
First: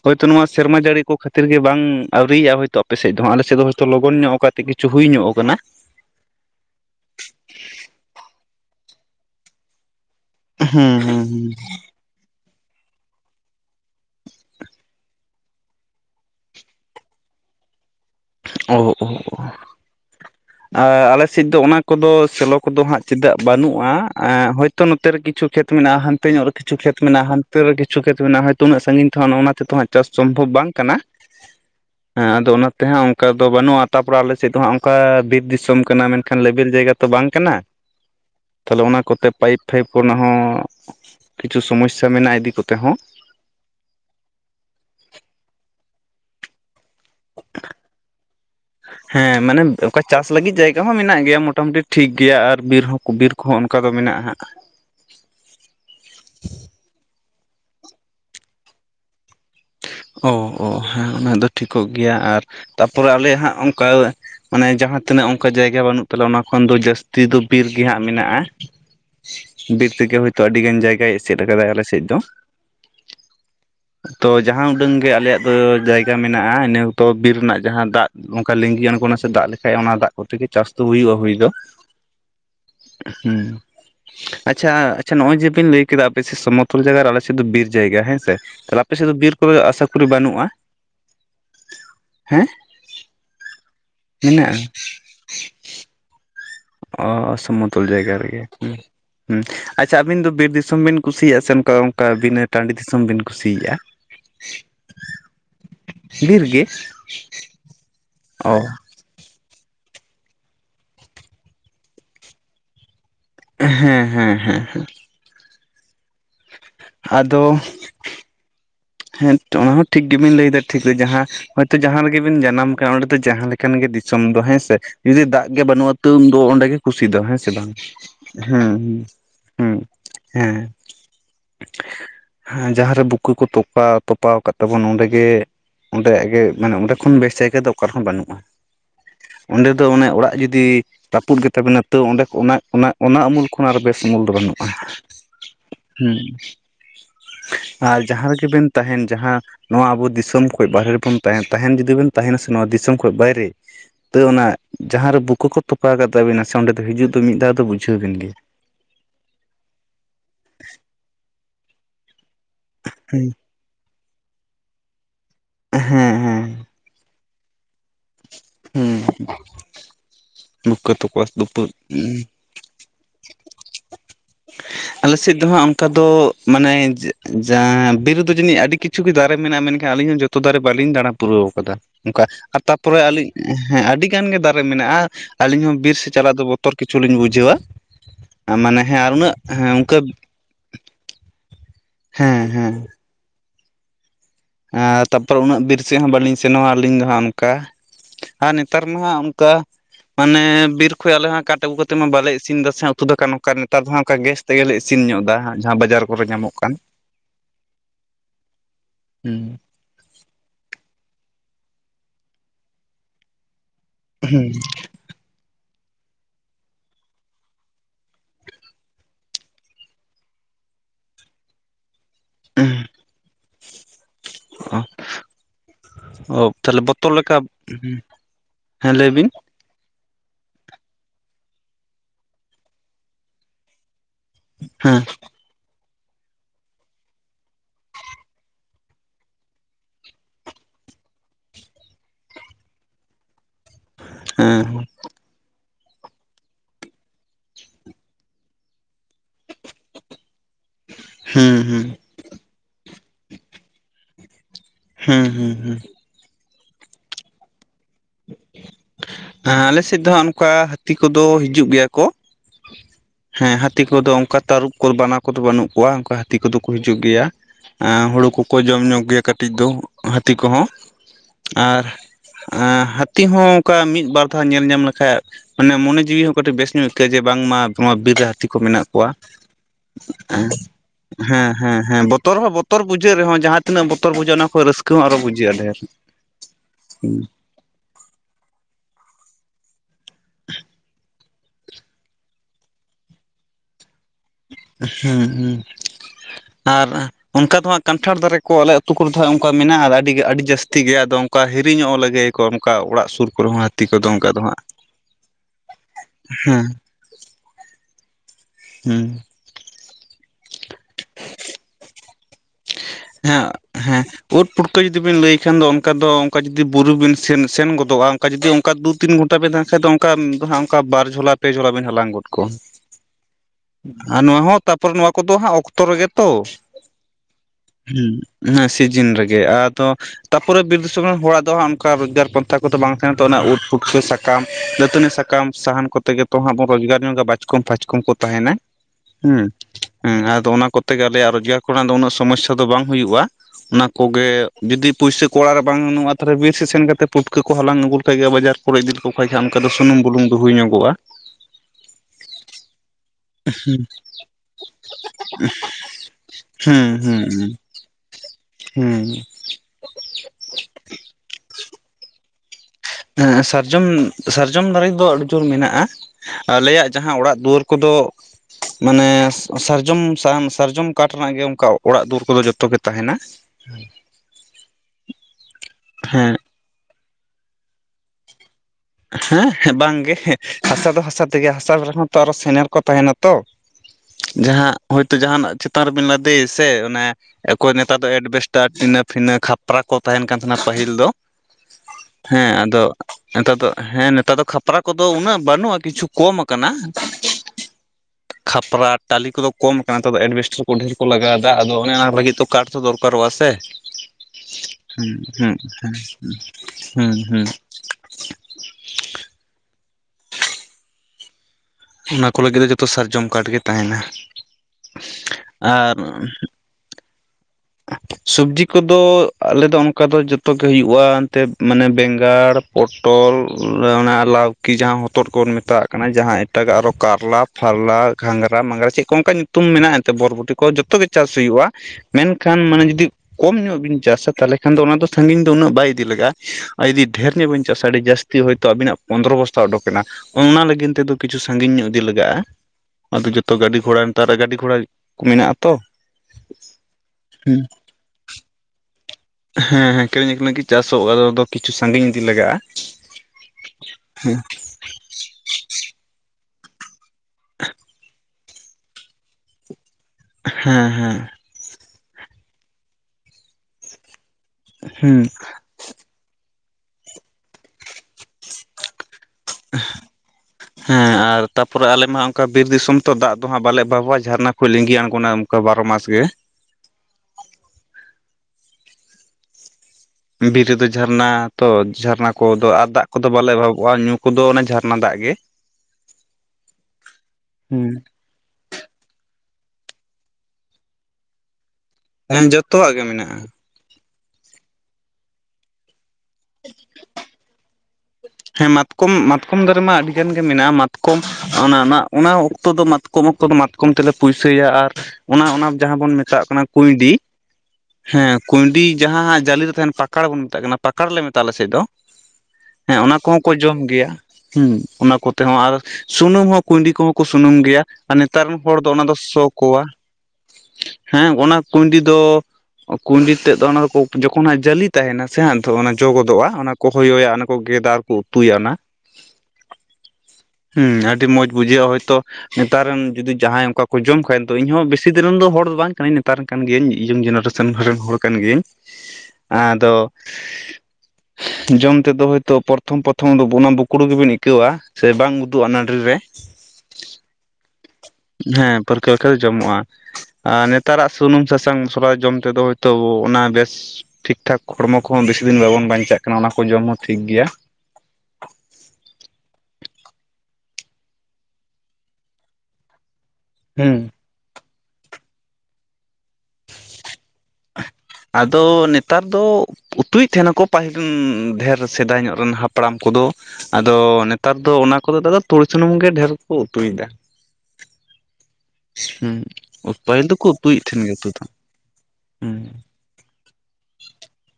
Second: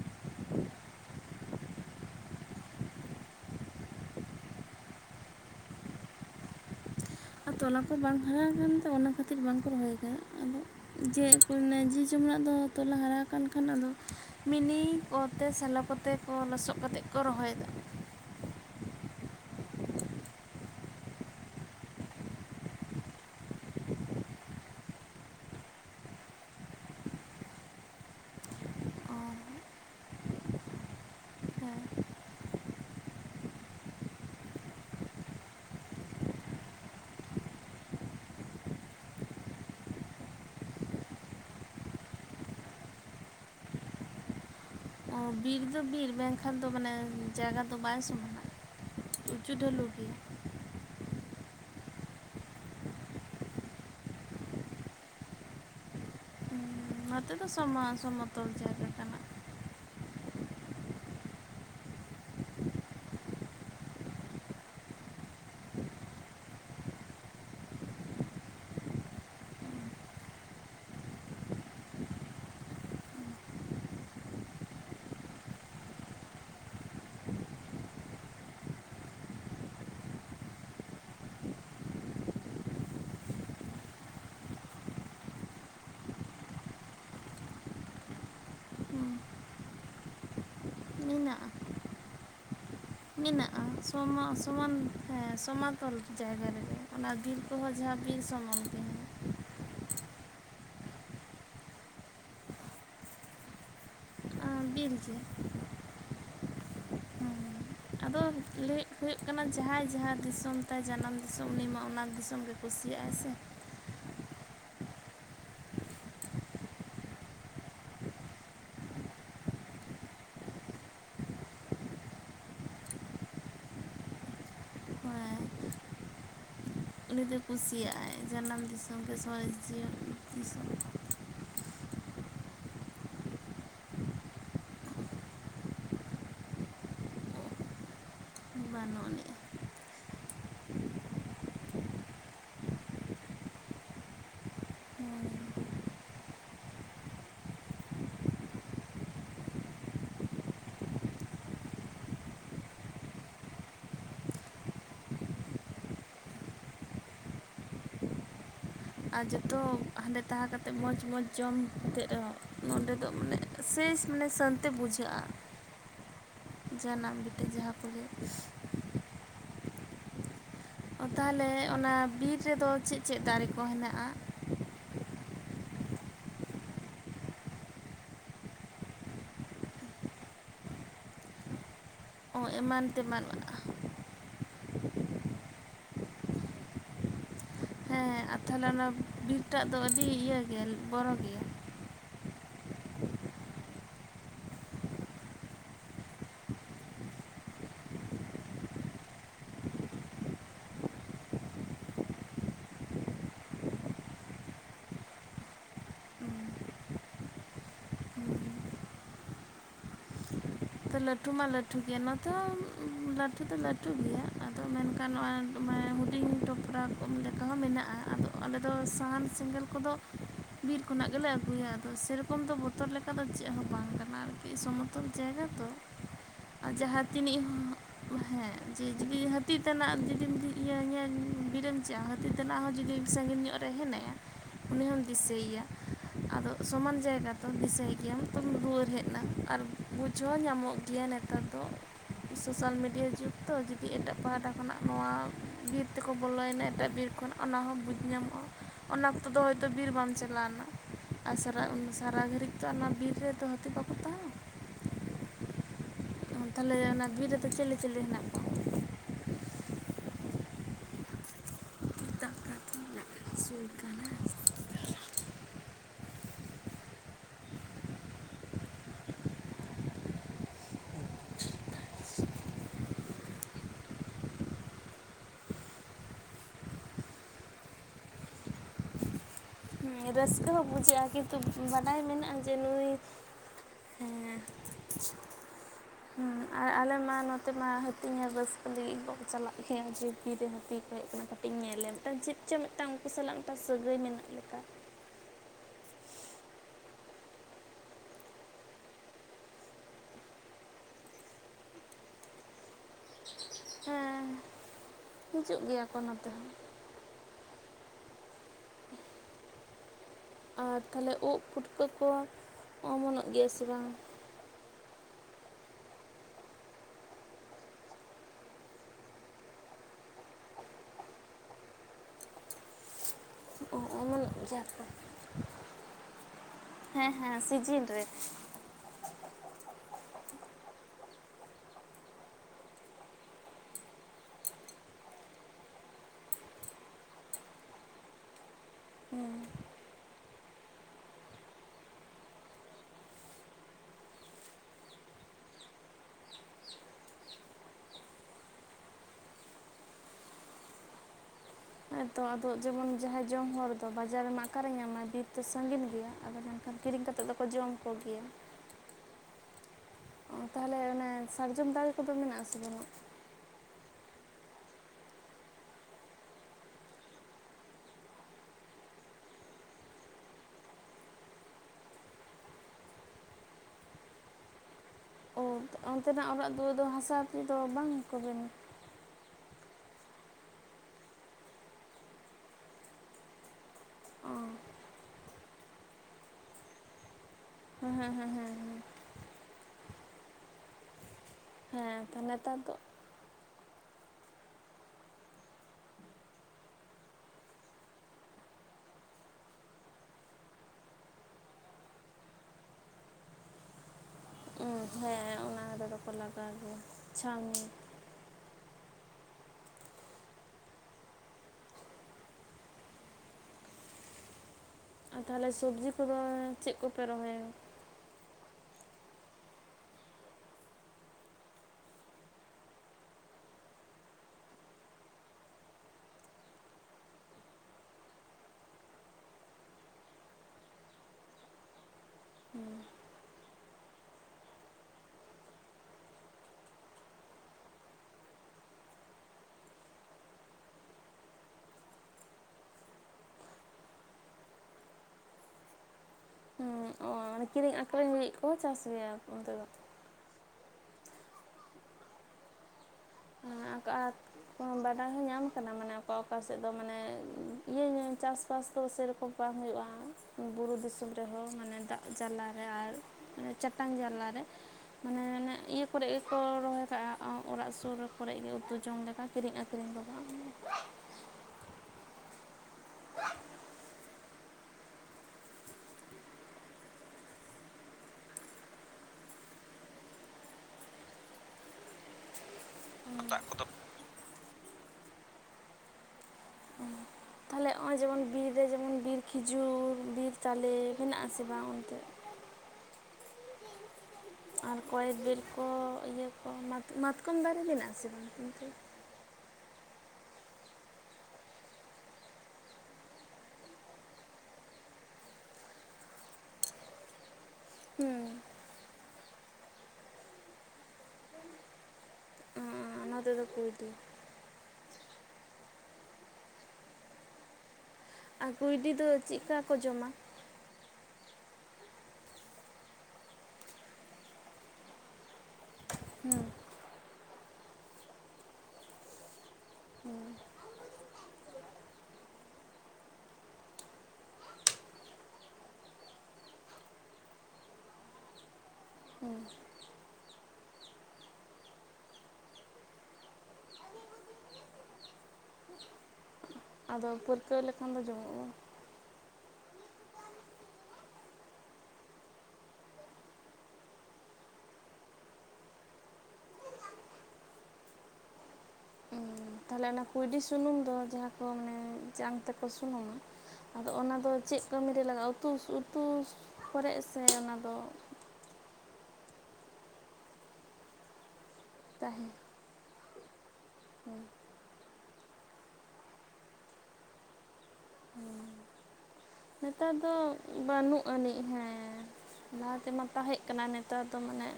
ᱦᱚᱭᱛᱳ ᱱᱚᱣᱟ ᱥᱮᱨᱢᱟ ᱡᱟᱹᱲᱤ ᱠᱚ ᱠᱷᱟᱹᱛᱤᱨ ᱜᱮ ᱵᱟᱝ ᱟᱹᱣᱨᱤ ᱭᱟᱜᱼᱟ, ᱦᱚᱭᱛᱳ ᱟᱯᱮ ᱥᱮᱜ ᱫᱚᱦᱟᱸᱜ! ᱟᱞᱮ ᱥᱮᱜ ᱫᱚ ᱦᱳᱭᱛᱳ ᱞᱚᱜᱚᱱ ᱧᱚᱜ ᱟᱠᱟ ᱛᱮ ᱠᱤᱪᱷᱩ ᱦᱩᱭ ᱧᱚᱜ ᱟᱠᱟᱱᱟ᱾ ᱟ ᱛᱚᱞᱟ ᱠᱚ ᱵᱟᱝ ᱦᱟᱨᱟ ᱠᱟᱱ ᱛᱮ, ᱚᱱᱟ ᱠᱷᱟᱹᱛᱤᱨ ᱵᱟᱝᱠᱚ ᱨᱚᱦᱚᱭ ᱠᱟᱫᱟ! ᱟᱫᱚ ᱦᱩᱸ ᱦᱩᱸ ᱡᱮ ᱦᱩᱸ ᱯᱮᱱᱮ ᱡᱮ-ᱡᱮᱢᱚᱱᱟᱜ ᱫᱚ ᱛᱚᱞᱟ ᱦᱟᱨᱟ ᱟᱠᱟᱱ ᱠᱷᱟᱱ ᱟᱫᱚ ᱢᱤᱱᱤ ᱠᱚᱛᱮ, ᱥᱮᱞᱚ ᱠᱚᱛᱮ ᱠᱚ, ᱞᱚᱥᱚᱜ ᱠᱟᱛᱮᱜ ᱠᱚ ᱨᱚᱦᱚᱭᱮᱫᱟ᱾ ᱳ-ᱳ-ᱳ᱾ ᱟ ᱟᱞᱮ ᱥᱮᱡ ᱫᱚ, ᱚᱱᱟ ᱠᱚᱫᱚ, ᱥᱮᱞᱚ ᱠᱚᱫᱚ, ᱦᱟᱸᱜ ᱪᱮᱫᱟᱜ ᱵᱟᱹᱱᱩᱜᱼᱟ, ᱦᱚᱭ ᱛᱚ ᱱᱚᱛᱮᱨᱮ ᱠᱤᱷᱩ ᱠᱷᱮᱛ ᱢᱮᱱᱟᱜᱼᱟ, ᱦᱟᱱᱛᱮ ᱧᱚᱜ ᱨᱮ ᱠᱤᱪᱷᱩ ᱠᱷᱮᱛ ᱢᱮᱱᱟᱜᱼᱟ, ᱦᱟᱱᱛᱮ ᱨᱮ ᱠᱤᱪᱷᱩ ᱠᱷᱮᱛ ᱢᱮᱱᱟᱜᱼᱟ, ᱦᱳᱭᱛᱚ ᱩᱱᱟᱹᱜ ᱥᱟᱺᱜᱤᱱ ᱚ ᱛᱮᱦᱚᱸ ᱱᱚᱜᱼᱚ ᱱᱟ ᱛᱮᱛᱚᱦᱟᱸᱜ ᱪᱟᱥ ᱥᱚᱢᱵᱷᱚᱵᱽ ᱵᱟᱝ ᱠᱟᱱᱟ᱾ ᱦᱮᱸ ᱮᱸ ᱟᱫᱚ ᱚᱱᱟᱛᱮᱦᱟᱸᱜ ᱚᱝ- -ᱠᱟ ᱫᱚ ᱵᱟᱱᱩᱜᱼᱟ᱾ ᱛᱟᱯᱚᱨᱮ ᱟᱞᱮ ᱥᱮᱫ ᱫᱚ ᱦᱟᱸᱜ ᱚᱝᱠᱟ ᱵᱤᱨ ᱫᱤᱥᱚᱢ ᱠᱟᱱᱟ, ᱢᱮᱱᱠᱷᱟᱱ ᱞᱮᱵᱮᱞ ᱡᱟᱭᱜᱟ ᱛᱚ ᱵᱟᱝ ᱠᱟᱱᱟ᱾ ᱛᱟᱞᱮ ᱚᱱᱟ ᱠᱚᱛᱮ ᱯᱟᱭᱤᱯ-ᱯᱷᱟᱭᱤᱯ ᱠᱚᱨᱮ ᱱᱟᱜ ᱦᱚᱸ ᱠᱤᱪᱷᱩ ᱥᱚᱢᱚᱥᱥᱟ ᱢᱮᱱᱟᱜᱼᱟ, ᱤᱫᱤ ᱠᱚᱛᱮ ᱦᱚᱸ! ᱚ ᱵᱤᱨ ᱫᱚ, ᱵᱤᱨ ᱢᱮᱝᱠᱷᱟᱱ ᱫᱚ ᱢᱟᱱᱮ ᱡᱟᱭᱜᱟ ᱫᱚ ᱵᱟᱭ ᱥᱚᱢᱟᱱᱟ, ᱩᱪᱩ ᱰᱷᱟᱹᱞᱩ ᱜᱮᱭᱟ! ᱞᱟᱹᱜᱤᱜ ᱡᱟᱭᱜᱟ ᱦᱚᱸ ᱢᱮᱱᱟᱜ ᱜᱮᱭᱟ, ᱢᱳᱴᱟᱢᱩᱴᱤ ᱴᱷᱤᱠ ᱜᱮᱭᱟ ᱟᱨ ᱵᱤᱨ ᱦᱚᱸ, ᱵᱤᱨ ᱠᱚᱦᱚᱸ ᱚᱱᱠᱟ ᱫᱚ ᱢᱮᱱᱟᱜᱼᱟ ᱦᱟᱸᱜ᱾ ᱦᱩᱸ, ᱱᱚᱛᱮ ᱫᱚ ᱥᱚᱢᱟ, ᱥᱚᱢᱚᱛᱚᱞ ᱡᱟᱭᱜᱟ ᱠᱟᱱᱟ᱾ ᱚ-ᱚ, ᱦᱮᱸ ᱚᱱᱟ ᱫᱚ ᱴᱷᱤᱠᱚᱜ ᱜᱮᱭᱟ ᱟᱨ ᱛᱟᱯᱚᱨᱮ ᱟᱞᱮᱭᱟᱜ ᱦᱟᱸᱜ ᱚᱝᱠᱟ ᱢᱟᱱᱮ ᱡᱟᱦᱟᱸ ᱛᱤᱱᱟᱹᱜ ᱚᱝᱠᱟ ᱡᱟᱭᱜᱟ ᱵᱟᱹᱱᱩᱜ ᱛᱟᱞᱮ, ᱚᱱᱟ ᱠᱷᱚᱱ ᱫᱚ, ᱡᱟᱹᱥᱛᱤ ᱫᱚ ᱵᱤᱨ ᱜᱮᱦᱟᱸᱜ ᱢᱮᱱᱟᱜᱼᱟ᱾ ᱵᱤᱨ ᱛᱮᱜᱮ ᱦᱳᱭᱛᱳ, ᱟᱹᱰᱤ ᱜᱟᱱ ᱡᱟᱭᱜᱟᱭ ᱮᱥᱮᱫ ᱟᱠᱟᱫᱟᱭ ᱟᱞᱮᱥᱮᱫ ᱫᱚ! ᱛᱚ ᱡᱟᱦᱟᱸ ᱩᱰᱟᱹᱝ ᱜᱮ ᱟᱞᱮᱭᱟᱜ ᱫᱚ ᱡᱟᱭᱜᱟ ᱢᱮᱱᱟᱜᱼᱟ, ᱤᱱᱟᱹ ᱠᱚᱛᱚ ᱵᱤᱨ ᱨᱮᱱᱟᱜ ᱡᱟᱦᱟᱸ ᱫᱟᱜ ᱚᱝᱠᱟ ᱞᱤᱸᱜᱤ ᱟᱬᱜᱚᱱᱟ ᱥᱮ ᱫᱟᱜ ᱞᱮᱠᱷᱟᱡ, ᱚᱱᱟ ᱫᱟᱜ ᱠᱚᱛᱮ ᱜᱮᱹ ᱪᱟᱥ ᱫᱚ ᱦᱩᱭᱩᱜᱼᱟ, ᱦᱩᱭ ᱫᱚ᱾ [inaudible] [unintelligible] ᱟᱪᱪᱷᱟ ᱟᱪᱪᱷᱟ ᱱᱚ-ᱜᱚᱭ ᱡᱮᱵᱤᱱ ᱞᱟᱹᱭ ᱠᱮᱫᱟ ᱟᱯᱮᱥᱮ ᱥᱚᱢᱚᱛᱚᱞ ᱡᱟᱭᱜᱟ ᱟᱨ ᱟᱞᱮᱥᱮᱫ ᱫᱚ ᱵᱤᱨ ᱡᱟᱭᱜᱟ ᱦᱮᱸ ᱥᱮ ᱟᱯᱮ ᱥᱮᱫ ᱫᱚ ᱦᱩᱸ, ᱵᱤᱨ ᱠᱚᱨᱮ ᱟᱥᱟ ᱠᱚᱨᱤ ᱵᱟᱹᱱᱩᱜ-ᱟ? ᱢᱮᱱᱟᱜᱼᱟ ᱦᱮᱸ ᱢᱮᱱᱟᱜᱼᱟ ᱥᱚᱢ ᱥᱚᱢᱟᱱ ᱢᱮᱱᱟᱜᱼᱟ ᱦᱮᱸ ᱥᱚᱢᱟᱛᱚᱞ ᱡᱟᱭᱜᱟ ᱨᱮ ᱚᱱᱟ ᱵᱤᱨ ᱠᱚᱦᱚᱸ ᱡᱟᱦᱟᱸ ᱵᱤᱨ ᱥᱚᱢᱟᱱ ᱜᱮ ᱾ ᱦᱮᱸ [unintelligible] ᱟᱪᱪᱷᱟ, ᱟᱹᱵᱤᱱ ᱫᱚ ᱵᱤᱨ ᱫᱤᱥᱚᱢ ᱵᱤᱱ ᱠᱩᱥᱤᱭᱟᱜ-ᱟ ᱥᱮ ᱚᱱᱠᱟ ᱚᱱᱠᱟ ᱵᱤᱱᱟᱹ ᱴᱟᱺᱰᱤ ᱫᱤᱥᱚᱢ ᱵᱤᱱ ᱠᱩᱥᱤᱭᱟᱜ-ᱟ? ᱟᱸ ᱵᱤᱨ ᱜᱮ ᱾ ᱵᱤᱨ ᱜᱮ? ᱟᱫᱚ ᱚ ᱞᱟᱹᱭ ᱦᱩᱭᱩᱜ ᱠᱟᱱᱟ ᱡᱟᱦᱟᱸᱭ ᱡᱟᱦᱟᱸ ᱫᱤᱥᱚᱢ ᱛᱟᱭ ᱡᱟᱱᱟᱢ ᱫᱤᱥᱚᱢ ᱩᱱᱤ ᱢᱟ ᱚᱱᱟ ᱫᱤᱥᱚᱢ ᱜᱮᱭ ᱠᱩᱥᱤᱭᱟᱜ-ᱟᱭ ᱥᱮ ᱾ ᱦᱮᱸ ᱦᱮᱸ ᱦᱮᱸ ᱦᱮᱸ ᱾ ᱟᱫᱚ ᱦᱮᱸᱴ ᱚᱱᱟ ᱦᱚᱸ ᱴᱷᱤᱠ ᱜᱮᱵᱤᱱ ᱞᱟᱹᱭᱫᱟ ᱴᱷᱤᱠ ᱫᱚ ᱡᱟᱦᱟᱸ ᱦᱚᱭᱛᱚ ᱡᱟᱦᱟᱸ ᱨᱮᱜᱮ ᱵᱤᱱ ᱡᱟᱱᱟᱢ ᱠᱟᱱᱟ ᱚᱸᱰᱮ ᱫᱚ ᱡᱟᱦᱟᱸ ᱞᱮᱠᱟᱱ ᱜᱮ ᱫᱤᱥᱚᱢ ᱫᱚ ᱦᱮᱸ ᱥᱮ ᱡᱩᱫᱤ ᱦᱮᱸ ᱫᱟᱜ ᱜᱮ ᱵᱟᱹᱱᱩᱜ-ᱟ [unintelligible] ᱩᱱ ᱫᱚ ᱚᱸᱰᱮ ᱜᱮ ᱠᱩᱥᱤ ᱫᱚ ᱩᱱᱤ ᱦᱮᱸ ᱫᱚᱭ ᱥᱮ ᱵᱟᱝ, ᱠᱩᱥᱤᱭᱟᱜᱼᱟᱭ ᱡᱟᱱᱟᱢ ᱦᱢ ᱫᱤᱥᱚᱢ ᱜᱮ ᱥᱚᱦᱚᱡ ᱦᱢ ᱦᱢ ᱡᱤᱭᱚᱱ ᱦᱮᱸ ᱫᱤᱥᱚᱢ ᱾ ᱡᱟᱦᱟᱸᱨᱮ ᱵᱩᱠᱟᱹ ᱠᱚ ᱠᱩ ᱛᱳᱯ ᱯᱟ ᱛᱚᱯᱟᱣ ᱟᱠᱟᱫ ᱛᱟᱵᱚᱱ ᱚᱸᱰᱮ ᱜᱮ ᱚᱸᱰᱮᱭᱟᱜ ᱜᱮ ᱢᱟᱱᱮ ᱚᱸᱰᱮ ᱠᱷᱚᱱ ᱵᱮᱥ ᱡᱟᱭᱜᱟ ᱫᱚ ᱚᱠᱟ ᱨᱮᱦᱚᱸ ᱵᱟᱹᱱᱩᱜ-ᱟ᱾ ᱵᱟᱱᱩᱜ ᱟᱹᱱᱤᱡ ᱾ ᱛᱳ ᱚᱱᱮ ᱚᱲᱟᱜ ᱡᱩᱫᱤ ᱨᱟᱹᱯᱩᱫ ᱜᱮᱛᱟᱵᱮᱱᱟ ᱛᱚ ᱚᱸᱰᱮ ᱚᱱᱟ ᱚᱱᱟ ᱚᱱᱟ ᱩᱢᱩᱞ ᱠᱷᱚᱱ ᱟᱜ ᱟᱨ ᱵᱮᱥ ᱩᱢᱩᱞ ᱫᱚ ᱵᱟᱹᱱᱩᱜ-ᱟ᱾ ᱦᱮᱸ ᱦᱮᱸ ᱟᱨ ᱡᱟᱦᱟᱸ ᱨᱮᱜᱮ ᱵᱮᱱ ᱛᱟᱦᱮᱸᱱ ᱡᱟᱦᱟᱸ ᱱᱚᱣᱟ ᱟᱵᱚ ᱫᱤᱥᱚᱢ ᱠᱷᱚᱡ ᱵᱟᱦᱨᱮ ᱨᱮᱵᱚᱱ ᱛᱟᱦᱮ ᱛᱟᱦᱮᱱ ᱡᱩᱫᱤ ᱵᱚᱱ ᱛᱟᱦᱮᱸᱱᱟ ᱥᱮ ᱱᱚᱣᱟ ᱫᱤᱥᱚᱢ ᱠᱷᱚᱱ ᱵᱟᱭᱨᱮ ᱛᱟᱹᱣ ᱚᱱᱟ ᱡᱟᱦᱟᱸᱨᱮ ᱵᱩᱠᱟᱹ ᱠᱚ ᱛᱚᱯᱟᱣ ᱠᱟᱜ ᱛᱟᱵᱤᱱᱟ ᱥᱮ ᱚᱸᱰᱮ ᱫᱚ ᱦᱤᱡᱩᱜ ᱫᱚ ᱢᱤᱫ ᱫᱷᱟᱣ ᱫᱚ ᱵᱩᱡᱷᱟᱹᱣ ᱵᱤᱱ ᱜᱮ ᱾ ᱟᱨ ᱡᱚᱛᱚ ᱦᱟᱸᱰᱮ ᱛᱟᱦᱮᱸ ᱠᱟᱛᱮᱜ ᱢᱚᱸᱡᱽ ᱢᱚᱸᱡᱽ ᱡᱚᱢᱛᱮ ᱨᱮᱦᱚᱸ ᱱᱚᱸᱰᱮ ᱫᱚ ᱦᱮᱸ ᱢᱟᱱᱮ ᱥᱮᱥ ᱢᱟᱱᱮ ᱥᱟᱱᱛᱤ ᱵᱩᱡᱷᱟᱹᱜ-ᱟ ᱾ ᱦᱮᱸ ᱦᱮᱸ᱾ ᱡᱟᱦᱟᱱᱟᱜ ᱵᱷᱤᱴᱟᱹ ᱡᱟᱦᱟᱸ ᱠᱚᱜᱮ ᱾ ᱦᱮᱸ ᱵᱩᱠᱟᱹ ᱛᱚᱯᱟ ᱫᱩᱯᱟᱹ ᱚᱱᱛᱮ ᱫᱚ ᱪᱮᱫ ᱪᱮᱫ ᱫᱟᱨᱮ ᱠᱚ ᱦᱮᱱᱟᱜ-ᱟ? ᱟᱞᱮ ᱥᱮᱫ ᱫᱚ ᱦᱟᱸᱜ ᱚᱱᱠᱟ ᱫᱚ ᱢᱟᱱᱮ ᱡᱟᱦᱟᱸ ᱵᱤᱨ ᱨᱮᱫᱚ ᱡᱟᱹᱱᱤᱡ ᱟᱹᱰᱤ ᱠᱤᱪᱷᱩ ᱜᱮ ᱫᱟᱨᱮ ᱢᱮᱱᱟᱜ-ᱟ, ᱢᱮᱱᱠᱷᱟᱱ ᱟᱹᱞᱤᱧ ᱦᱚᱸ ᱡᱚᱛᱚ ᱛᱚ ᱫᱟᱨᱮ ᱵᱟᱹᱞᱤᱧ ᱫᱟᱬᱟ ᱯᱩᱨᱟᱹᱣ ᱟᱠᱟᱫᱟ ᱾ᱚᱱᱠᱟ ᱚ ᱟᱨ ᱮᱢᱟᱱ ᱛᱟᱯᱚᱨᱮ ᱛᱮᱢᱟᱱ ᱟᱹᱞᱤᱧ ᱦᱮᱸ ᱟᱹᱰᱤ ᱟᱹᱰᱤ ᱜᱟᱱ ᱜᱮ ᱫᱟᱨᱮ ᱢᱮᱱᱟᱜ-ᱟ, ᱟᱹᱞᱤᱧ ᱦᱚᱸ ᱵᱤᱨ ᱥᱮᱫ ᱪᱟᱞᱟᱜ ᱫᱚ ᱵᱚᱛᱚᱨ ᱠᱤᱪᱷᱩ ᱞᱤᱧ ᱵᱩᱡᱷᱟᱹᱣᱟ᱾ ᱦᱮᱸ ᱦᱮᱸ ᱟᱨ ᱛᱟᱦᱚᱞᱮ ᱢᱟᱱᱮ ᱚᱱᱟ ᱦᱮᱸ ᱟᱨ ᱩᱱᱟᱹᱜ ᱵᱤᱨᱴᱟᱜ ᱦᱮᱸ ᱫᱚ ᱚᱱᱠᱟ ᱟᱹᱰᱤ ᱤᱭᱟᱹ ᱜᱮ ᱵᱚᱨᱚ ᱜᱮᱭᱟ? ᱦᱮᱸ ᱦᱮᱸ᱾ ᱟᱨ ᱛᱟᱨᱯᱚᱨᱮ ᱩᱱᱟᱹᱜ ᱵᱤᱨ ᱥᱮᱫ ᱦᱚᱸ ᱵᱟᱹᱞᱤᱧ ᱥᱮᱱᱚᱜ-ᱟ ᱟᱹᱞᱤᱧ ᱫᱚ ᱦᱟᱸᱜ ᱚᱱᱠᱟ, ᱟᱨ ᱱᱮᱛᱟᱨ ᱢᱟ ᱚᱱᱠᱟ ᱢᱟᱱᱮ ᱵᱤᱨ ᱠᱷᱚᱡ ᱦᱚᱸ ᱟᱞᱮᱜ ᱠᱟᱴ ᱟᱹᱜᱩ ᱠᱟᱛᱮ ᱢᱟ ᱵᱟᱞᱮ ᱤᱥᱤᱱ ᱫᱟ ᱥᱮ ᱩᱛᱩ ᱫᱟᱠᱟ ᱱᱚᱝᱠᱟ ᱱᱮᱛᱟᱨ ᱫᱚ ᱦᱟᱸᱜ ᱚᱱᱟ ᱜᱮᱥ ᱛᱮᱜᱮᱞᱮ ᱤᱥᱤᱱ ᱧᱚᱜ ᱫᱟ ᱡᱟᱦᱟᱸ ᱵᱟᱡᱟᱨ ᱠᱚᱨᱮ ᱧᱟᱢᱚᱜ ᱠᱟᱱ᱾ ᱦᱢ ᱾ ᱛᱚ ᱞᱟᱹᱴᱷᱩ ᱢᱟ ᱞᱟᱹᱴᱷᱩ ᱜᱮᱭᱟ ᱱᱚᱛᱮ ᱦᱚᱸ ᱞᱟᱹᱴᱷᱩ ᱫᱚ ᱞᱟᱹᱴᱷᱩ ᱜᱮᱭᱟ᱾ ᱦᱢ᱾ ᱟᱫᱚ ᱢᱮᱱ ᱜᱟᱱᱚᱜ-ᱟ ᱫᱚᱢᱮ ᱦᱩᱰᱤᱧ ᱴᱚᱯᱨᱟ ᱠᱚ ᱞᱮᱠᱟ ᱦᱚᱸ ᱢᱮᱱᱟᱜ-ᱟ, ᱟᱫᱚ ᱟᱞᱮ ᱫᱚ ᱥᱟᱦᱟᱱ ᱥᱮᱸᱜᱮᱞ ᱠᱚᱫᱚ ᱵᱤᱨ ᱠᱷᱚᱱᱟᱜ ᱜᱮᱞᱮ ᱟᱹᱜᱩᱭᱟ ᱟᱫᱚ ᱥᱮᱨᱚᱠ ᱩᱱᱫᱚ ᱵᱚᱛᱚᱨ ᱞᱮᱠᱟ ᱫᱚ ᱪᱮᱫ ᱦᱚᱸ ᱵᱟᱝ ᱠᱟᱱᱟ ᱟᱨᱠᱤ ᱚ ᱥᱚᱢᱚᱛᱚᱞ ᱡᱟᱭᱜᱟ, ᱛᱚ ᱚ ᱛᱟᱦᱚᱞᱮ ᱡᱟᱦᱟᱸ ᱵᱚᱛᱚᱞ ᱞᱮᱠᱟ ᱛᱤᱱᱟᱹᱜ ᱦᱮᱸ ᱡᱮ ᱦᱮᱸ ᱞᱟᱹᱭ ᱡᱩᱫᱤ, ᱵᱤᱱ ᱦᱟᱹᱛᱤ ᱛᱟᱱᱟᱜ ᱡᱩᱫᱤᱢ ᱤᱭᱟᱹ ᱧᱮᱞ ᱵᱤᱨᱮᱢ ᱪᱟᱜ-ᱟ ᱦᱟᱹᱛᱤ ᱛᱟᱱᱟᱜ ᱦᱚᱸ ᱡᱩᱫᱤ ᱥᱟᱺᱜᱤᱧᱚᱜ ᱨᱮ ᱦᱮᱱᱟᱭᱟ, ᱩᱱᱤ ᱦᱸᱚᱢ ᱦᱮᱸ ᱫᱤᱥᱟᱹᱭ- ᱭᱟ᱾ ᱟᱫᱚ ᱥᱚᱢᱟᱱ ᱡᱟᱭᱜᱟ ᱛᱚ ᱫᱤᱥᱟᱹᱭ ᱜᱮᱭᱟᱢ ᱛᱚ ᱨᱩᱣᱟᱹᱨ ᱦᱮᱜ ᱱᱟ ᱟᱨ, ᱡᱚ ᱧᱟᱢᱚᱜ ᱜᱮᱭᱟ ᱱᱮᱛᱟᱨ ᱫᱚ ᱥᱳᱥᱟᱞ ᱢᱤᱰᱤᱭᱟ ᱡᱩᱜᱽ, ᱛᱚ ᱡᱩᱫᱤ ᱮᱴᱟᱜ ᱯᱟᱦᱟᱴᱟ ᱦᱮᱸ ᱠᱷᱚᱱᱟᱜ ᱦᱩᱸ ᱱᱚᱣᱟ ᱵᱤᱨ, ᱛᱮᱠᱚ ᱵᱚᱞᱚᱭᱮᱱᱟ ᱮᱴᱟᱜ ᱵᱤᱨ ᱠᱷᱚᱱ ᱚᱱᱟ ᱦᱚᱸ ᱵᱩᱡᱽ ᱧᱟᱢᱚᱜᱼᱟ ᱚᱱᱟ ᱚᱠᱛᱚ ᱫᱚ ᱦᱚᱭᱛᱚ ᱵᱤᱨ ᱵᱟᱢ ᱪᱟᱞᱟᱣᱱᱟ᱾ ᱟᱨ ᱦᱩᱸ ᱥᱟᱨᱟ ᱥᱟᱨᱟ ᱜᱷᱟᱹᱲᱤᱜ ᱫᱚ ᱚᱱᱟ ᱵᱤᱨ ᱨᱮ ᱫᱚ ᱦᱟᱹᱛᱤ ᱵᱟᱠᱚ ᱛᱟᱦᱮᱸᱱᱟ, ᱦᱩᱸ ᱦᱩᱸ ᱦᱩᱸ᱾ ᱛᱟᱦᱚᱞᱮ ᱚᱱᱟ ᱵᱤᱨ ᱨᱮᱫᱚ ᱪᱤᱞᱤ ᱪᱤᱞᱤ ᱦᱮᱱᱟᱜ ᱠᱚᱣᱟ? ᱦᱮᱸ ᱟᱞᱮ ᱥᱮᱫ ᱫᱚ ᱦᱟᱸᱜ ᱱᱚᱝᱠᱟ ᱦᱟᱹᱛᱤ ᱠᱚᱫᱚ ᱦᱤᱡᱩᱜ ᱜᱮᱭᱟ ᱠᱚ᱾ [unintelligible] ᱦᱮᱸ ᱦᱟᱹᱛᱤ ᱠᱟᱱᱟ ᱠᱚᱫᱚ ᱚᱱᱠᱟ ᱛᱟᱹᱨᱩᱵ ᱠᱚ ᱵᱟᱱᱟ ᱠᱚᱫᱚ ᱵᱟᱹᱱᱩᱜ ᱠᱚᱣᱟ ᱚᱱᱠᱟ ᱦᱟᱹᱛᱤ ᱠᱚᱫᱚ ᱠᱚ ᱦᱤᱡᱩᱜ ᱜᱮᱭᱟ᱾ ᱟᱸ ᱦᱩᱲᱩ ᱠᱚᱠᱚ ᱡᱚᱢ ᱧᱚᱜ ᱜᱮᱭᱟ ᱠᱟᱹᱴᱤᱜ ᱫᱚ ᱦᱟᱹᱛᱤ ᱠᱚᱦᱚᱸ, ᱟᱨ ᱮᱸ ᱦᱟᱹᱛᱤ ᱦᱚᱸ ᱚᱱᱠᱟ ᱢᱤᱫ ᱵᱟᱨ ᱫᱷᱟᱣ ᱧᱮᱞ ᱧᱟᱢ ᱞᱮᱠᱷᱟᱭ, ᱢᱟᱱᱮ ᱢᱚᱱᱮ ᱡᱤᱣᱤ ᱦᱚᱸ ᱠᱟᱹᱴᱤᱜ ᱵᱮᱥ ᱧᱚᱜ ᱟᱹᱭᱠᱟᱹᱜᱼᱟ ᱡᱮ ᱵᱟᱝᱢᱟ ᱱᱚᱣᱟ ᱵᱤᱨ ᱦᱟᱹᱛᱤ ᱠᱚ ᱢᱮᱱᱟᱜ ᱠᱚᱣᱟ᱾ ᱦᱮᱸ ᱨᱟᱹᱥᱠᱟᱹ ᱦᱚᱸ ᱵᱩᱡᱷᱟᱹᱜᱼᱟ ᱠᱤᱱᱛᱩ ᱦᱮᱸ ᱦᱮᱸ ᱵᱟᱰᱟᱭ ᱦᱮᱸ ᱵᱚᱛᱚᱨ ᱢᱮᱱᱟᱜᱼᱟ ᱦᱚᱸ ᱡᱮ ᱵᱚᱛᱚᱨ ᱱᱩᱭ ᱵᱩᱡᱷᱟᱹᱜ ᱨᱮᱦᱚᱸ ᱡᱟᱦᱟᱸ, ᱛᱤᱱᱟᱹᱜ ᱵᱚᱛᱚᱨ ᱵᱩᱡᱷᱟᱹᱜ ᱦᱮᱸ ᱚᱱᱟ ᱠᱷᱚᱭ ᱨᱟᱹᱥᱠᱟᱹ ᱦᱚᱸ ᱟᱨᱚ ᱵᱩᱡᱷᱟᱹᱜᱼᱟ ᱰᱷᱮᱨ᱾ ᱦᱮᱸ ᱟᱨ ᱟᱞᱮ ᱢᱟ ᱱᱚᱛᱮ ᱢᱟ ᱦᱟᱹᱛᱤᱧ ᱧᱮᱞ ᱵᱟᱹᱥᱠᱟᱹ ᱞᱟᱹᱜᱤᱫ ᱵᱟᱠᱚ ᱪᱟᱞᱟᱜ ᱜᱮᱭᱟ ᱡᱮ ᱛᱤᱨᱮ ᱦᱟᱹᱛᱤ ᱠᱚ ᱦᱮᱜ ᱟᱠᱟᱱᱟ, ᱢᱤᱫ ᱤᱧ ᱧᱮᱞᱮ ᱢᱤᱫᱴᱟᱝ ᱪᱮᱫ ᱪᱚᱝ ᱢᱤᱫᱴᱟᱝ ᱩᱱᱠᱩ ᱥᱟᱞᱟᱜ ᱢᱤᱫᱴᱟᱝ ᱥᱟᱹᱜᱟᱹᱭ ᱢᱮᱱᱟᱜ, ᱞᱮᱠᱟ ᱦᱩᱸ ᱦᱩᱸ ᱟᱨ, ᱚᱱᱠᱟ ᱫᱚ ᱦᱟᱸᱜ ᱠᱟᱱᱴᱷᱟᱲ ᱫᱟᱨᱮ ᱠᱚ ᱟᱞᱮ ᱟᱹᱛᱩ ᱠᱚᱨᱮ ᱫᱚ ᱦᱟᱸᱜ ᱚᱱᱠᱟ ᱢᱮᱱᱟᱜᱼᱟ ᱟᱹᱰᱤ ᱟᱹᱰᱤ ᱡᱟᱹᱥᱛᱤ ᱜᱮᱭᱟ ᱟᱫᱚ, ᱚᱠᱟ ᱦᱤᱨᱤᱧᱚᱜ ᱞᱮᱜᱮᱭᱟᱠᱚ ᱚᱱᱠᱟ ᱚᱲᱟᱜ ᱥᱩᱨ ᱠᱚᱨᱮ ᱦᱚᱸ ᱦᱟᱹᱛᱤ ᱠᱚᱫᱚ ᱦᱮᱸ ᱚᱱᱠᱟ ᱫᱚ ᱦᱟᱸᱜ᱾ ᱦᱤᱡᱩᱜ ᱜᱮᱭᱟ ᱠᱚ ᱱᱚᱛᱮ ᱦᱚᱸ᱾ ᱦᱮᱸ ᱦᱩᱸ ᱟᱨ ᱛᱟᱦᱞᱮ ᱩᱫ ᱯᱷᱩᱴᱠᱟᱹ ᱠᱚ, ᱚᱢᱚᱱᱚᱜ ᱦᱮᱸ ᱜᱮᱭᱟ ᱥᱮ ᱵᱟᱝ ᱦᱮᱸ᱾ ᱩᱫ ᱯᱩᱴᱠᱟᱹ ᱡᱩᱫᱤᱵᱤᱱ ᱞᱟᱹᱭ ᱠᱷᱟᱱ ᱫᱚ ᱚᱱᱠᱟ ᱫᱚ ᱚᱱᱠᱟ ᱡᱩᱫᱤ ᱵᱩᱨᱩ ᱵᱤᱱ ᱥᱮᱱ ᱥᱮᱱ ᱜᱚᱫᱚᱜᱼᱟ ᱚᱱᱠᱟ ᱡᱩᱫᱤ, ᱚᱱᱠᱟ ᱫᱩ ᱛᱤᱱ ᱜᱷᱚᱱᱴᱟ ᱵᱮᱱ ᱛᱟᱦᱮᱸᱱ ᱠᱷᱟᱱ ᱫᱚ ᱚᱱᱠᱟ ᱫᱚ ᱦᱟᱸᱜ ᱠᱟ ᱵᱟᱨ ᱡᱷᱚᱞᱟ ᱯᱮ ᱡᱷᱚᱞᱟ ᱵᱮᱱ ᱦᱟᱞᱟᱝ ᱜᱚᱫ ᱠᱚᱣᱟ᱾ [inaudible] ᱟᱨ ᱚᱢᱚᱱᱚᱜ ᱱᱚᱣᱟ ᱦᱚᱸ ᱜᱮᱭᱟ ᱠᱚ ᱛᱟᱨᱯᱚᱨᱮ ᱱᱚᱣᱟ ᱠᱚᱫᱚ ᱦᱟᱸᱜ ᱚᱠᱛᱚ ᱨᱮᱜᱮ ᱛᱚ, ᱦᱮᱸ ᱦᱮᱸ ᱥᱤᱡᱤᱱ ᱨᱮ᱾ ᱦᱮᱸ ᱥᱤᱡᱮᱱ ᱨᱮᱜᱮ ᱟᱫᱚ, ᱛᱟᱨᱯᱚᱨᱮ ᱵᱤᱨ ᱫᱤᱥᱚᱢ ᱨᱮᱱ ᱦᱚᱲᱟᱜ ᱫᱚ ᱦᱟᱸᱜ ᱚᱱᱠᱟ ᱨᱳᱡᱽᱜᱟᱨ ᱯᱚᱱᱛᱷᱟ ᱠᱚᱫᱚ ᱵᱟᱝ ᱛᱟᱦᱮᱸᱱᱟ ᱛᱚ ᱚᱱᱟ ᱩᱫ ᱯᱩᱴᱠᱟᱹ ᱥᱟᱠᱟᱢ ᱫᱟᱹᱛᱟᱹᱱᱤ ᱥᱟᱠ, ᱠᱟᱢ ᱥᱟᱦᱟᱱ ᱠᱚᱛᱮ ᱜᱮ ᱛᱚ ᱦᱟᱸᱜ ᱵᱚᱱ ᱨᱚᱡᱽᱜᱟᱨ ᱧᱚᱜᱟ ᱵᱟᱪᱠᱚᱢ ᱯᱷᱟᱪᱠᱚᱢ ᱠᱚ ᱛᱟᱦᱮᱸᱱᱟ᱾ ᱦᱮᱸ ᱦᱮᱸ ᱟᱫᱚ ᱚᱱᱟ ᱠᱚᱛᱮ ᱜᱮ ᱟᱞᱮᱭᱟᱜ ᱨᱳᱡᱽᱜᱟᱨ ᱠᱚᱨᱮᱱᱟᱜ ᱫᱚ ᱩᱱᱟᱹᱜ ᱥᱚᱢᱚᱭᱥᱟ ᱫᱚ ᱵᱟᱝ ᱦᱩᱭᱩᱜᱼᱟ᱾ ᱚᱱᱟ ᱠᱚᱜᱮ ᱡᱩᱫᱤ ᱯᱩᱭᱥᱟᱹ ᱠᱚ ᱚᱲᱟᱜ ᱨᱮ ᱵᱟᱝ ᱵᱟᱱᱚᱜᱼᱟ ᱛᱟᱦᱚᱞᱮ ᱵᱤᱨ ᱥᱮᱫ ᱥᱮᱱ ᱠᱟᱛᱮ ᱯᱩᱴᱠᱟᱹ ᱠᱚ ᱦᱟᱞᱟᱝ ᱟᱹᱜᱩ ᱠᱟᱜ ᱜᱮ ᱵᱟᱡᱟᱨ, ᱠᱚᱨᱮ ᱤᱫᱤ ᱞᱮᱠᱚ ᱠᱷᱟᱭ ᱦᱟᱸᱜ ᱚᱱᱠᱟ ᱫᱚ ᱥᱩᱱᱩᱢ ᱵᱩᱞᱩᱝ ᱫᱚ ᱦᱩᱭ ᱧᱚᱜᱚᱜᱼᱟ᱾ [inaudible] ᱦᱮᱸ ᱛᱚ ᱟᱫᱚ ᱡᱮᱢᱚᱱ ᱡᱟᱦᱟᱸᱭ ᱡᱚᱢ ᱦᱚᱲ ᱫᱚ ᱵᱟᱡᱟᱨ ᱨᱮᱢᱟ ᱚᱠᱟᱨᱮ ᱧᱟᱢᱟ ᱵᱤᱨ ᱛᱮ ᱥᱟᱺᱜᱤᱧ ᱜᱮᱭᱟ ᱟᱫᱚ ᱮᱱᱠᱷᱟᱱ ᱠᱤᱨᱤᱧ ᱠᱟᱛᱮᱫ ᱫᱚ, ᱠᱚ ᱡᱚᱢ ᱠᱚᱜᱮᱭᱟ᱾ ᱦᱮᱸ ᱦᱮᱸ ᱚ ᱛᱟᱦᱚᱞᱮ ᱚᱱᱮ ᱥᱟᱨᱡᱚᱢ ᱫᱟᱨᱮ ᱠᱚᱫᱚ ᱢᱮᱱᱟᱜᱼᱟᱥᱮ ᱵᱟᱹᱱᱩᱜ? ᱦᱮᱸ ᱥᱟᱨᱡᱚᱢ ᱥᱟᱨᱡᱚᱢ ᱫᱟᱨᱮ ᱫᱚ ᱟᱹᱰᱤ ᱡᱳᱨ ᱢᱮᱱᱟᱜᱼᱟ᱾ ᱟᱞᱮᱭᱟᱜ ᱡᱟᱸᱦᱟ ᱚᱲᱟᱜ ᱫᱩᱣᱟᱹᱨ ᱠᱚᱫᱚ᱾ ᱢᱟᱱᱮ ᱥᱟᱨᱡᱚᱢ ᱥᱟᱦᱟᱱ ᱥᱟᱨᱡᱚᱢ ᱠᱟᱴ ᱨᱮᱱᱟᱜ ᱜᱮ ᱚᱱᱠᱟ ᱚᱲᱟᱜ ᱫᱩᱣᱟᱹᱨ ᱠᱚᱫᱚ ᱡᱚᱛᱚ ᱜᱮ ᱛᱟᱦᱮᱸᱱᱟ᱾ [unintelligible] ᱚ ᱚᱱᱛᱮᱱᱟᱜ ᱦᱮᱸ ᱚᱲᱟᱜ ᱫᱩᱣᱟᱹᱨ ᱫᱚ ᱦᱟᱥᱟ ᱛᱮ ᱫᱚ ᱵᱟᱝᱠᱚ ᱵᱮᱼᱼ ᱦᱮᱸ ᱵᱟᱝᱜᱮ ᱦᱟᱥᱟ ᱫᱚ ᱦᱟᱥᱟ ᱛᱮᱜᱮ ᱦᱟᱥᱟ ᱨᱮᱦᱚᱸ ᱛᱚ ᱟᱨᱚ ᱥᱮᱱᱮᱨ ᱠᱚ ᱛᱟᱸᱦᱮᱱᱟ ᱛᱚ᱾ ᱚ ᱡᱟᱸᱦᱟ ᱦᱳᱭᱛᱳ ᱡᱟᱸᱦᱟᱱᱟᱜ ᱪᱮᱛᱟᱱ ᱨᱮᱵᱤᱱ ᱞᱟᱫᱮᱭ ᱥᱮ ᱚᱱᱮ᱾ ᱚᱠᱚᱭ ᱦᱮᱸ ᱱᱮᱛᱟᱨ ᱫᱚ ᱦᱮᱸ ᱦᱮᱸ ᱮᱰᱵᱮᱥᱴᱟᱨ ᱦᱮᱸ ᱴᱤᱱᱟᱹ ᱯᱷᱤᱱᱟᱹ ᱠᱷᱟᱯᱨᱟ ᱠᱚ ᱛᱟᱦᱮᱸᱱ ᱠᱟᱱ ᱛᱟᱦᱮᱸᱱᱟ ᱯᱟᱹᱦᱤᱞ ᱫᱚ᱾ ᱦᱮᱸ ᱛᱚ ᱦᱮᱸ ᱱᱮᱛᱟᱨ ᱫᱚ ᱟᱫᱚ ᱱᱮᱛᱟᱨ ᱫᱚ᱾ ᱦᱮᱸ ᱱᱮᱛᱟᱨ ᱫᱚ ᱠᱷᱟᱯᱨᱟ ᱠᱚᱫᱚ ᱩᱱᱟᱹᱜ ᱵᱟᱹᱱᱩᱜᱼᱟ ᱠᱤᱪᱷᱩ ᱠᱚᱢ ᱠᱟᱱᱟ᱾ [unintelligible] ᱠᱷᱟᱯᱨᱟ ᱴᱟᱹᱞᱤ ᱠᱚᱫᱚ ᱠᱚᱢ ᱠᱟᱱᱟ ᱱᱮᱛᱟᱨ ᱫᱚ ᱮᱰᱵᱮᱥᱴᱟᱨ ᱠᱚ ᱰᱷᱮᱨ ᱠᱚ ᱞᱟᱜᱟᱣᱮᱫᱟ ᱟᱫᱚ ᱚᱱᱮ ᱚᱱᱟ ᱞᱟᱹᱜᱤᱫ ᱫᱚ ᱠᱟᱴ ᱫᱚ ᱫᱚᱨᱠᱟᱨᱚᱜᱼᱟ ᱥᱮ᱾ ᱩᱸ ᱦᱩᱸ ᱦᱮᱸ ᱦᱩᱸ ᱚᱱᱟ ᱨᱮᱫᱚ ᱠᱚ ᱞᱟᱜᱟᱣ ᱜᱮᱭᱟ ᱦᱩᱸ ᱦᱩᱸ ᱪᱷᱟᱢ᱾ [unintelligible] ᱚᱱᱟ ᱠᱚ ᱞᱟᱹᱜᱤᱫ ᱫᱚ ᱡᱚᱛᱚ ᱥᱟᱨᱡᱚᱢ ᱠᱟᱴ ᱜᱮ ᱛᱟᱦᱮᱱᱟ᱾ ᱛᱟᱦᱚᱞᱮ ᱥᱚᱵᱽᱡᱤ ᱟᱨ ᱠᱚᱫᱚ ᱪᱮᱫ ᱠᱚᱯᱮ ᱨᱚᱦᱚᱭᱟ᱾ ᱥᱚᱵᱽᱡᱤ ᱠᱚᱫᱚ ᱟᱞᱮ ᱚᱱᱠᱟ ᱫᱚ ᱡᱚᱛᱚᱜᱮ ᱦᱩᱭᱩᱜᱼᱟ ᱮᱱᱛᱮᱫ ᱢᱟᱱᱮ ᱵᱮᱸᱜᱟᱲ᱾ ᱯᱚᱴᱚᱞ ᱚᱱᱟ ᱞᱟᱹᱣᱠᱤ ᱡᱟᱦᱟᱸ ᱦᱚᱛᱚᱫ ᱠᱚᱵᱚᱱ ᱢᱮᱛᱟᱜ ᱠᱟᱱᱟ ᱡᱟᱦᱟᱸ ᱮᱴᱟᱜ ᱟᱨᱚ ᱠᱟᱨᱞᱟ᱾ ᱯᱷᱟᱞᱞᱟ ᱜᱷᱟᱸᱜᱽᱨᱟ ᱢᱟᱝᱜᱽᱨᱟ ᱪᱮᱫ ᱠᱚ ᱚᱱᱠᱟ ᱧᱩᱛᱩᱢ ᱢᱮᱱᱟᱜᱼᱟ ᱮᱱ ᱵᱚᱨᱵᱚᱴᱤ ᱠᱚ ᱡᱚᱛᱚ ᱜᱮ ᱪᱟᱥ ᱦᱩᱭᱩᱜᱼᱟ ᱢᱮᱱᱼᱼ ᱠᱷᱟᱱ ᱦᱮᱸ ᱢᱟᱱᱮ ᱡᱩᱫᱤ᱾ ᱠᱚᱢ ᱧᱚᱜ ᱵᱤᱱ ᱪᱟᱥᱼᱟ ᱛᱟᱦᱚᱞᱮ ᱠᱷᱟᱱ ᱫᱚ ᱚᱱᱟ ᱫᱚ ᱥᱟᱺᱜᱤᱧ ᱫᱚ ᱩᱱᱟᱹᱜ ᱵᱟᱭ ᱤᱫᱤ ᱞᱟᱜᱼᱟ ᱡᱩᱫ ᱰᱷᱮᱨ ᱧᱚᱜ ᱵᱤᱱ ᱪᱟᱥᱼᱟ ᱟᱹᱰᱤ ᱡᱟᱹᱥᱛᱤ᱾ ᱠᱤ ᱡᱳᱭᱛᱳ ᱟᱵᱤᱱᱟᱜ ᱯᱚᱸᱫᱽᱨᱚ ᱵᱚᱥᱛᱟ ᱚᱰᱚᱜ ᱚᱱᱟ ᱞᱟᱹᱜᱤᱫ ᱛᱮᱫᱚ ᱠᱤᱪᱷᱩ ᱥᱟᱺᱜᱤᱧ ᱧᱚᱜ ᱤᱫᱤ ᱞᱟᱜᱟᱜᱼᱟ᱾ ᱟᱫᱚ ᱡᱚᱛᱚ ᱜᱟᱹᱰᱤ ᱜᱷᱚᱲᱟ ᱱᱮᱛᱟᱨ ᱜᱟᱹᱰᱤ ᱜᱷᱚᱲᱟ ᱠᱚ ᱢᱮᱱᱟᱜᱼᱟ ᱛᱚ᱾ ᱚ ᱦᱩᱸ ᱠᱤᱨᱤᱧ ᱟᱠᱷᱨᱤᱧ ᱞᱟᱹᱜᱤᱫ ᱠᱚ ᱪᱟᱥ ᱜᱮᱭᱟ᱾ ᱚᱱᱛᱮ ᱫᱚ ᱦᱮᱸ ᱦᱮᱸ ᱠᱤᱨᱤᱧ ᱟᱹᱠᱷᱨᱤᱧ ᱜᱮ ᱪᱟᱥᱚᱜᱼᱟ ᱫᱚ ᱠᱤᱪᱷᱩ ᱥᱟᱺᱜᱤᱧ ᱤᱫᱤ ᱞᱟᱜᱟᱜᱼᱟ᱾ ᱚ ᱠ ᱵᱟᱰᱟᱭ ᱦᱚᱸ ᱧᱟᱢ ᱟᱠᱟᱱᱟ ᱢᱟᱱᱮ ᱚᱠᱟ ᱚᱠᱟ ᱥᱮᱫ ᱫᱚ ᱢᱟᱱᱮ ᱤᱭᱟᱹᱧ ᱪᱟᱥ᱾ ᱯᱟᱥ ᱫᱚ ᱥᱮᱨᱚᱠᱚᱢ ᱵᱟᱝ ᱦᱩᱭᱩᱜᱼᱟ ᱵᱩᱨᱩ ᱦᱮᱸ ᱫᱤᱥᱚᱢ ᱦᱮᱸ ᱨᱮᱦᱚᱸ᱾ ᱢᱟᱱᱮ ᱫᱟᱜ ᱡᱟᱞᱟᱮ ᱟᱨ ᱪᱟᱴᱟᱝ ᱡᱟᱞᱟᱮ ᱦᱩᱸ ᱢᱟᱱᱮ ᱤᱭᱟᱹ᱾ ᱠᱚᱨᱮ ᱜᱮᱠᱚ ᱨᱚᱦᱚᱭ ᱠᱟᱜᱼᱟ ᱚᱲᱟᱜ ᱥᱩᱨ ᱠᱚᱨᱮᱜ ᱩᱛᱩ ᱡᱚᱢ ᱞᱮᱠᱟ ᱠᱤᱨᱤᱧ ᱟᱹᱠᱷᱨᱤᱧ ᱫᱚ ᱵᱟᱝ᱾ ᱦᱮᱸ ᱟᱨ ᱛᱟᱯᱚᱨᱮ ᱟᱞᱮ ᱢᱟᱜ ᱚᱱᱠᱟ ᱵᱤᱨ ᱫᱤᱥᱚᱢ ᱛᱚ ᱫᱟᱜ ᱫᱚ ᱦᱟᱸᱜ ᱵᱟᱞᱮ ᱚᱵᱟᱵᱚᱜᱼᱟ ᱡᱷᱟᱨᱱᱟ ᱠᱷᱚᱱ ᱞᱤᱸᱜᱤ ᱟᱬᱜᱚᱱᱟ᱾ ᱚᱱᱠᱟ ᱵᱟᱨᱚ ᱢᱟᱥ ᱜᱮ᱾ ᱵᱤᱨ ᱨᱮᱫᱚ ᱡᱷᱟᱨᱱᱟ ᱛᱚ ᱡᱷᱟᱨᱱᱟ ᱠᱚᱫᱚ ᱟᱨ ᱫᱟᱜ ᱠᱚᱫᱚ ᱵᱟᱞᱮ ᱚᱵᱷᱟᱵᱚᱜᱼᱟ ᱧᱩ ᱠᱚᱫᱚ ᱚᱱᱮ ᱡᱷᱟᱨᱱᱟ ᱫᱟᱜ ᱜᱮ᱾ [unintelligible] ᱱᱚᱜᱼᱚᱭ ᱡᱮᱢᱚᱱ ᱵᱤᱨ ᱨᱮ ᱡᱮᱢᱚᱱ ᱵᱤᱨ ᱠᱷᱤᱡᱩᱨ ᱵᱤᱨ ᱛᱟᱞᱮ ᱢᱮᱱᱟᱜ ᱟᱥᱮ ᱵᱟᱝ ᱚᱱᱛᱮ᱾ ᱦᱮᱸ ᱡᱚᱛᱚᱣᱟᱜ ᱜᱮ ᱢᱮᱱᱟᱜᱼᱟ᱾ ᱟᱨ ᱠᱚᱭᱮᱠ ᱵᱤᱨ ᱠᱚ ᱤᱭᱟᱹ ᱠᱚ ᱢᱟᱛᱠᱚᱢ ᱫᱟᱨᱮ ᱢᱮᱱᱟᱜ ᱟᱥᱮ ᱵᱟᱝ ᱚᱱᱛᱮ᱾ ᱦᱮᱸ ᱢᱟᱛᱠᱚᱢ ᱢᱟᱛᱠᱚᱢ ᱫᱟᱨᱮ ᱢᱟ ᱟᱹᱰᱤ ᱜᱟᱱ ᱜᱮ ᱢᱮᱱᱟᱜᱼᱟ ᱢᱟᱛᱠᱚᱢ ᱚᱱᱟ ᱚᱱᱟ ᱚᱱᱟ ᱚᱠᱛᱚ ᱫᱚ ᱢᱟᱛᱚᱢ᱾ ᱠᱚᱢ ᱚᱠᱛᱚᱢ ᱚᱠᱛᱚ ᱫᱚ ᱢᱟᱛᱠᱚᱢ ᱛᱮᱞᱮ ᱯᱩᱭᱥᱟᱹᱭᱟ ᱟᱨ ᱚᱱᱟ ᱚᱱᱟ ᱡᱟᱦᱟᱸ ᱵᱚᱱ ᱢᱮᱛᱟᱜ ᱠᱟᱱᱟ ᱠᱩᱸᱭᱰᱤ᱾ ᱦᱮᱸ ᱦᱩᱸ ᱠᱩᱸᱭᱰᱤ ᱡᱟᱦᱟᱸ ᱡᱟᱹᱟᱞᱮ ᱛᱟᱦᱮᱱ ᱯᱟᱠᱟᱲ ᱵᱚᱱ ᱢᱮᱛᱟᱜ ᱠᱟᱱᱟ ᱯᱟᱠᱟᱲ ᱞᱮ ᱢᱮᱛᱟᱜ ᱟᱞᱮᱥᱮᱫ ᱫᱚ᱾ ᱦᱮᱸ ᱚᱱᱟ ᱱᱚᱛᱮ ᱠᱚᱦᱚᱸ ᱫᱚ ᱠᱚ ᱡᱚᱢ ᱠᱩᱭᱰᱤ ᱜᱮᱭᱟ᱾ ᱦᱮᱸ ᱚᱱᱟ ᱠᱚᱛᱮ ᱦᱚᱸ ᱟᱨ ᱥᱩᱱᱩᱢ ᱦᱚᱸ ᱠᱩᱸᱭᱰᱤ ᱠᱚᱦᱚᱸ ᱠᱚ ᱥᱩᱱᱩᱢ ᱜᱮᱭᱟ᱾ ᱱᱮᱛᱟᱨ ᱟᱨ ᱨᱮᱱ ᱦᱚᱲ ᱫᱚ ᱠᱩᱭᱰᱤ ᱚᱱᱟ ᱫᱚ ᱥᱚ ᱪᱮᱫᱠᱟ ᱠᱚ ᱠᱚᱣᱟ ᱡᱚᱢᱟ? ᱦᱮᱸ ᱚᱱᱟ ᱠᱩᱸᱭᱰᱤ ᱫᱚ᱾ ᱠᱩᱸᱰᱤ ᱛᱮᱫ ᱫᱚ ᱚᱱᱟ ᱡᱚᱠᱷᱚᱱ ᱦᱟᱸᱜ ᱡᱟᱹᱞᱤ ᱛᱟᱦᱮᱱᱟ ᱥᱮ ᱚᱱᱟ ᱡᱚ ᱦᱩᱸ ᱜᱚᱫᱚᱜᱼᱟ ᱚᱱᱟ ᱠᱚ ᱦᱚᱭ ᱟᱭᱟ᱾ ᱠᱚ ᱜᱮᱫᱟ ᱟᱨ ᱠᱚ ᱩᱛᱩᱭᱟ ᱚᱱᱟ᱾ ᱦᱩᱸ ᱦᱮᱸ ᱟᱹᱰᱤ ᱢᱚᱸᱡᱽ ᱵᱩᱡᱷᱟᱹᱜᱼᱟ ᱦᱳᱭᱛᱚ᱾ ᱱᱮᱛᱟᱨ ᱨᱮᱱ ᱡᱩᱫᱤ ᱡᱟᱦᱟᱸᱭ ᱚᱱᱠᱟ ᱠᱚ ᱡᱚᱢ ᱠᱷᱟᱭ ᱫᱚ ᱤᱧᱦᱚᱸ ᱵᱮᱥᱤ ᱫᱤᱱ ᱨᱮᱱ ᱫᱚ ᱦᱚᱲ ᱫᱚ ᱵᱟᱝ ᱠᱟᱹᱱᱟᱹᱧ ᱱᱮᱛᱟᱨ ᱨᱮᱱ, ᱠᱟᱱ ᱜᱤᱭᱟᱹᱟᱹᱧ ᱤᱭᱩᱝ ᱡᱮᱱᱟᱨᱮᱥᱚᱱ ᱨᱮᱱ ᱦᱚᱲ ᱠᱟᱱ ᱜᱭᱤᱭᱟᱹᱧ ᱟᱫᱚ, ᱡᱚᱢᱛᱮ ᱫᱚᱦᱚᱭ, ᱛᱚ ᱯᱚᱨᱚᱛᱷᱚᱢ ᱯᱨᱚᱨᱚᱛᱷᱚᱢ ᱫᱚ ᱚᱱᱟ ᱵᱩᱠᱩᱲ ᱜᱮᱵᱤᱱ ᱟᱹᱭᱠᱟᱹᱣᱟ ᱥᱮ ᱵᱟᱝ ᱩᱫᱩᱜᱼᱟ ᱱᱟᱹᱰᱨᱤ ᱨᱮ, ᱟᱫᱚ ᱯᱟᱹᱨᱠᱟᱹᱣ ᱞᱮᱠᱷᱟᱱ ᱫᱚ ᱡᱚᱢᱚᱜ, ᱦᱮᱸ ᱯᱟᱹᱨᱠᱟᱹᱣ ᱞᱮᱠᱷᱟ ᱫᱚ ᱡᱚᱢᱚᱜᱼᱟ᱾ ᱟᱨ ᱱᱮᱛᱟᱨᱟᱜ ᱥᱩᱱᱩᱢ ᱥᱟᱥᱟᱝ ᱢᱚᱥᱚᱞᱟ ᱡᱚᱢ ᱛᱮᱫᱚ ᱦᱳᱭᱛᱳ ᱚᱱᱟ ᱵᱮᱥ, ᱴᱷᱤᱠ ᱴᱷᱟᱠ ᱦᱚᱲᱢᱚ ᱠᱚᱦᱚᱸ ᱵᱮᱥᱤ ᱫᱤᱱ ᱵᱟᱵᱚᱱ ᱵᱟᱧᱪᱟᱜ ᱠᱟᱱᱟ ᱚᱱᱟ ᱠᱚ ᱡᱚᱢ ᱦᱚᱸ ᱴᱷᱤᱠ ᱜᱮᱭᱟ᱾ ᱟ ᱛᱟᱦᱚᱞᱮ ᱚᱱᱟ ᱠᱩᱩᱭᱰᱤ ᱥᱩᱱᱩᱢ ᱫᱚ ᱡᱟᱦᱟᱸ ᱠᱚ ᱢᱟᱱᱮ ᱡᱟᱝ ᱛᱮᱠᱚ ᱥᱩᱱᱩᱢᱟ, ᱟᱫᱚ ᱦᱮᱸ ᱚᱱᱟᱫᱚ ᱪᱮᱫ ᱠᱟᱹᱢᱤ ᱨᱮ ᱞᱟᱜᱟᱜᱼᱟ ᱩᱛᱩ ᱩᱥᱩ ᱩᱛᱩ ᱠᱚᱨᱮ ᱥᱮ ᱚᱱᱟ ᱫᱚ, ᱟᱫᱚ ᱱᱮᱛᱟᱨ ᱫᱚ ᱩᱛᱩᱭᱮᱫ ᱛᱟᱦᱮᱱᱟᱠᱚ ᱯᱟᱹᱦᱤᱞ ᱰᱷᱮᱨ ᱥᱮᱫᱟᱭ ᱛᱟᱦᱮᱸ ᱧᱚᱜ ᱨᱮᱱ ᱦᱟᱯ, ᱯᱲᱟᱢ ᱠᱚᱫᱚ ᱟᱫᱚ ᱱᱮᱛᱟᱨ ᱫᱚ ᱚᱱᱟ ᱠᱚᱫᱚ ᱫᱟᱫᱚ ᱛᱩᱲ ᱥᱩᱱᱩᱢ ᱜᱮ ᱰᱷᱮᱨ ᱠᱚ ᱩᱛᱩᱭᱮᱫᱟ᱾ ᱦᱩᱸ ᱱᱮᱛᱟᱨ ᱫᱚ ᱵᱟᱹᱱᱩᱜ ᱟᱹᱱᱤᱜ ᱦᱮᱸ, ᱦᱮᱸ ᱞᱟᱦᱟ ᱛᱮᱢᱟ ᱛᱟᱦᱮᱸ ᱠᱟᱱᱟ ᱱᱮᱛᱟᱨ ᱫᱚ ᱢᱟᱱᱮ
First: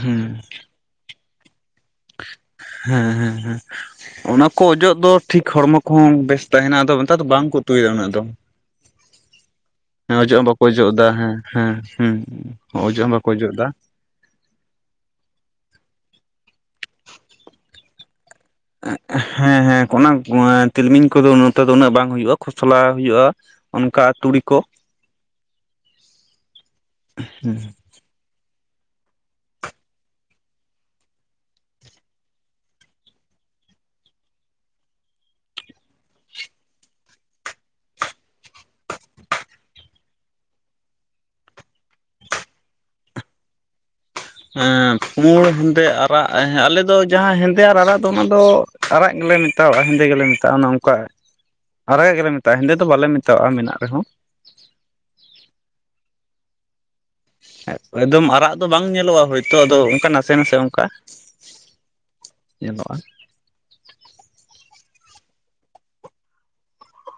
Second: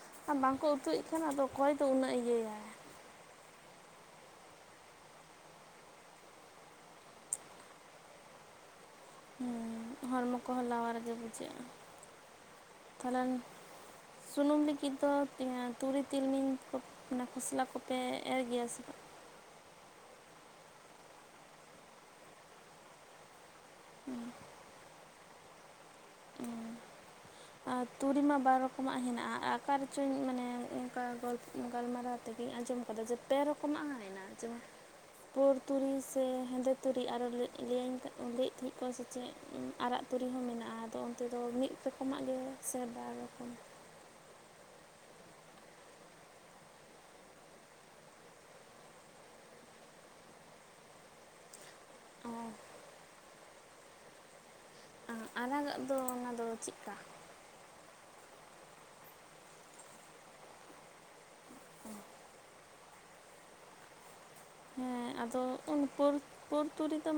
ᱦᱮᱸ ᱟᱨ ᱵᱟᱝᱠᱚ ᱩᱛᱩᱭᱮᱫ ᱠᱷᱟᱱ ᱟᱫᱚ, ᱚᱠᱚᱭ ᱫᱚ ᱩᱱᱟᱹᱜ ᱤᱭᱟᱹᱭᱟᱭ᱾ ᱦᱮᱸ ᱦᱮᱸ ᱦᱮᱸ᱾ ᱚᱱᱟ ᱠᱚ ᱚᱡᱚᱜ ᱫᱚ ᱴᱷᱤᱠ ᱦᱚᱲᱢᱚ ᱠᱚᱦᱚᱸ ᱵᱮᱥ ᱛᱟᱦᱮᱱᱟ ᱟᱫᱚ ᱱᱮᱛᱟᱨ ᱫᱚ ᱵᱟᱝᱠᱚ ᱩᱛᱩᱭᱮᱫᱟ ᱩᱱᱟᱹᱜ ᱫᱚ᱾ ᱦᱩᱸ, ᱦᱮᱸ ᱚᱡᱚᱜ ᱦᱚᱸ ᱵᱟᱠᱚ ᱚᱡᱚᱜ ᱮᱫᱟ ᱦᱮᱸ ᱦᱮᱸ ᱦᱮᱸ ᱚᱡᱚᱜ ᱦᱚᱸ ᱵᱟᱠᱚ ᱛᱟᱦᱚᱞᱮ ᱚᱡᱚᱜ ᱮᱫᱟ᱾ ᱥᱩᱱᱩᱢ ᱞᱟᱹᱜᱤᱫ ᱫᱚ ᱤᱭᱟᱹ ᱛᱩᱲᱤ ᱛᱤᱞᱢᱤᱧ ᱠᱚ ᱚᱱᱟ ᱠᱷᱚᱥᱞᱟ ᱠᱚᱯᱮ ᱮᱨ ᱜᱮᱭᱟ? ᱥᱮ ᱵᱟᱝ ᱦᱮᱸ ᱦᱮᱸ ᱚᱱᱟ ᱛᱤᱞᱢᱤᱧ ᱠᱚᱫᱚ ᱱᱚᱛᱮ ᱫᱚ ᱩᱱᱟᱹᱜ ᱵᱟᱝ ᱦᱩᱭᱩᱜᱼᱟ ᱠᱷᱚᱥᱞᱟ ᱦᱩᱭᱩᱜᱼᱟ᱾ ᱚᱱᱠᱟ ᱟᱨ ᱛᱩᱲᱤ ᱠᱚ, ᱦᱩᱸ, ᱟᱨ ᱛᱩᱨᱤ ᱢᱟ ᱵᱟᱨ ᱨᱚᱠᱚᱢᱟᱜ ᱦᱮᱱᱟᱜᱼᱟ ᱟᱠᱟ ᱨᱮᱪᱚ ᱢᱟᱱᱮ ᱚᱱᱠᱟ ᱜᱚᱞ ᱜᱟᱞᱢᱟᱨᱟᱣ ᱛᱮᱜᱮᱧ ᱟᱸᱡᱚᱢ ᱟᱠᱟᱫᱟ ᱡᱮ, ᱯᱮ ᱨᱚᱠᱚᱢᱟᱜ ᱦᱮᱱᱟᱼᱟ ᱡᱮᱢᱚᱱ, ᱯᱳᱨ ᱛᱩᱨᱤ ᱥᱮ ᱦᱮᱸᱫᱮ ᱛᱩᱨᱤ ᱟᱨᱚ ᱞᱟᱹᱭᱟᱧ ᱞᱟᱹᱭᱮᱫ ᱛᱟᱦᱮᱸᱫ ᱠᱚ ᱥᱮ ᱪᱮᱫ, ᱟᱨᱟᱜ ᱛᱩᱨᱤ ᱦᱚᱸ ᱢᱮᱱᱟᱜᱼᱟ ᱟᱫᱚ ᱚᱱᱛᱮ ᱫᱚ ᱢᱤᱫ ᱨᱚᱠᱚᱢᱟᱜ ᱜᱮ ᱥᱮ ᱵᱟᱨ ᱨᱚᱠᱚᱢ? ᱦᱮ ᱯᱩᱲ ᱦᱮᱸᱫᱮ ᱟᱨᱟᱜ ᱟᱞᱮ ᱫᱚ ᱡᱟᱦᱟᱸ ᱦᱮᱸᱫᱮ ᱟᱨ ᱟᱨᱟᱜ ᱫᱚ ᱚᱱᱟ ᱫᱚ, ᱟᱨᱟᱜ ᱜᱮᱞᱮ ᱢᱮᱛᱟᱜᱼᱟ ᱦᱮᱸᱫᱮ ᱜᱮᱞᱮ ᱢᱮᱛᱟᱜᱼᱟ ᱚᱱᱟ ᱱᱚᱝᱠᱟ ᱟᱨ᱾ [inaudible] ᱟᱨᱟᱜᱟᱜ ᱜᱮᱞᱮ ᱚ ᱢᱮᱛᱟᱜᱼᱟ ᱦᱮᱸᱫᱮ ᱫᱚ ᱵᱟᱞᱮ ᱢᱮᱛᱟᱜᱼᱟ ᱢᱮᱱᱟᱜ ᱨᱮᱦᱚᱸ᱾ ᱟᱨᱟᱜᱟᱜ ᱫᱚ ᱚᱱᱟ ᱫᱚ ᱪᱮᱜᱠᱟ? ᱮᱠᱫᱚᱢ ᱟᱨᱟᱜ ᱫᱚ ᱵᱟᱝ ᱧᱮᱞᱚᱜᱼᱟ ᱦᱳᱭᱛᱳ ᱟᱫᱚ ᱚᱱᱠᱟ ᱱᱟᱥᱮ ᱱᱟᱥᱮ ᱚᱱᱠᱟ᱾ ᱧᱮᱞᱚᱜᱼᱟ, ᱦᱮᱸ ᱟᱫᱚ ᱯᱩᱨ ᱯᱩᱨ ᱯᱩᱨ ᱛᱩᱨᱤ ᱫᱚ,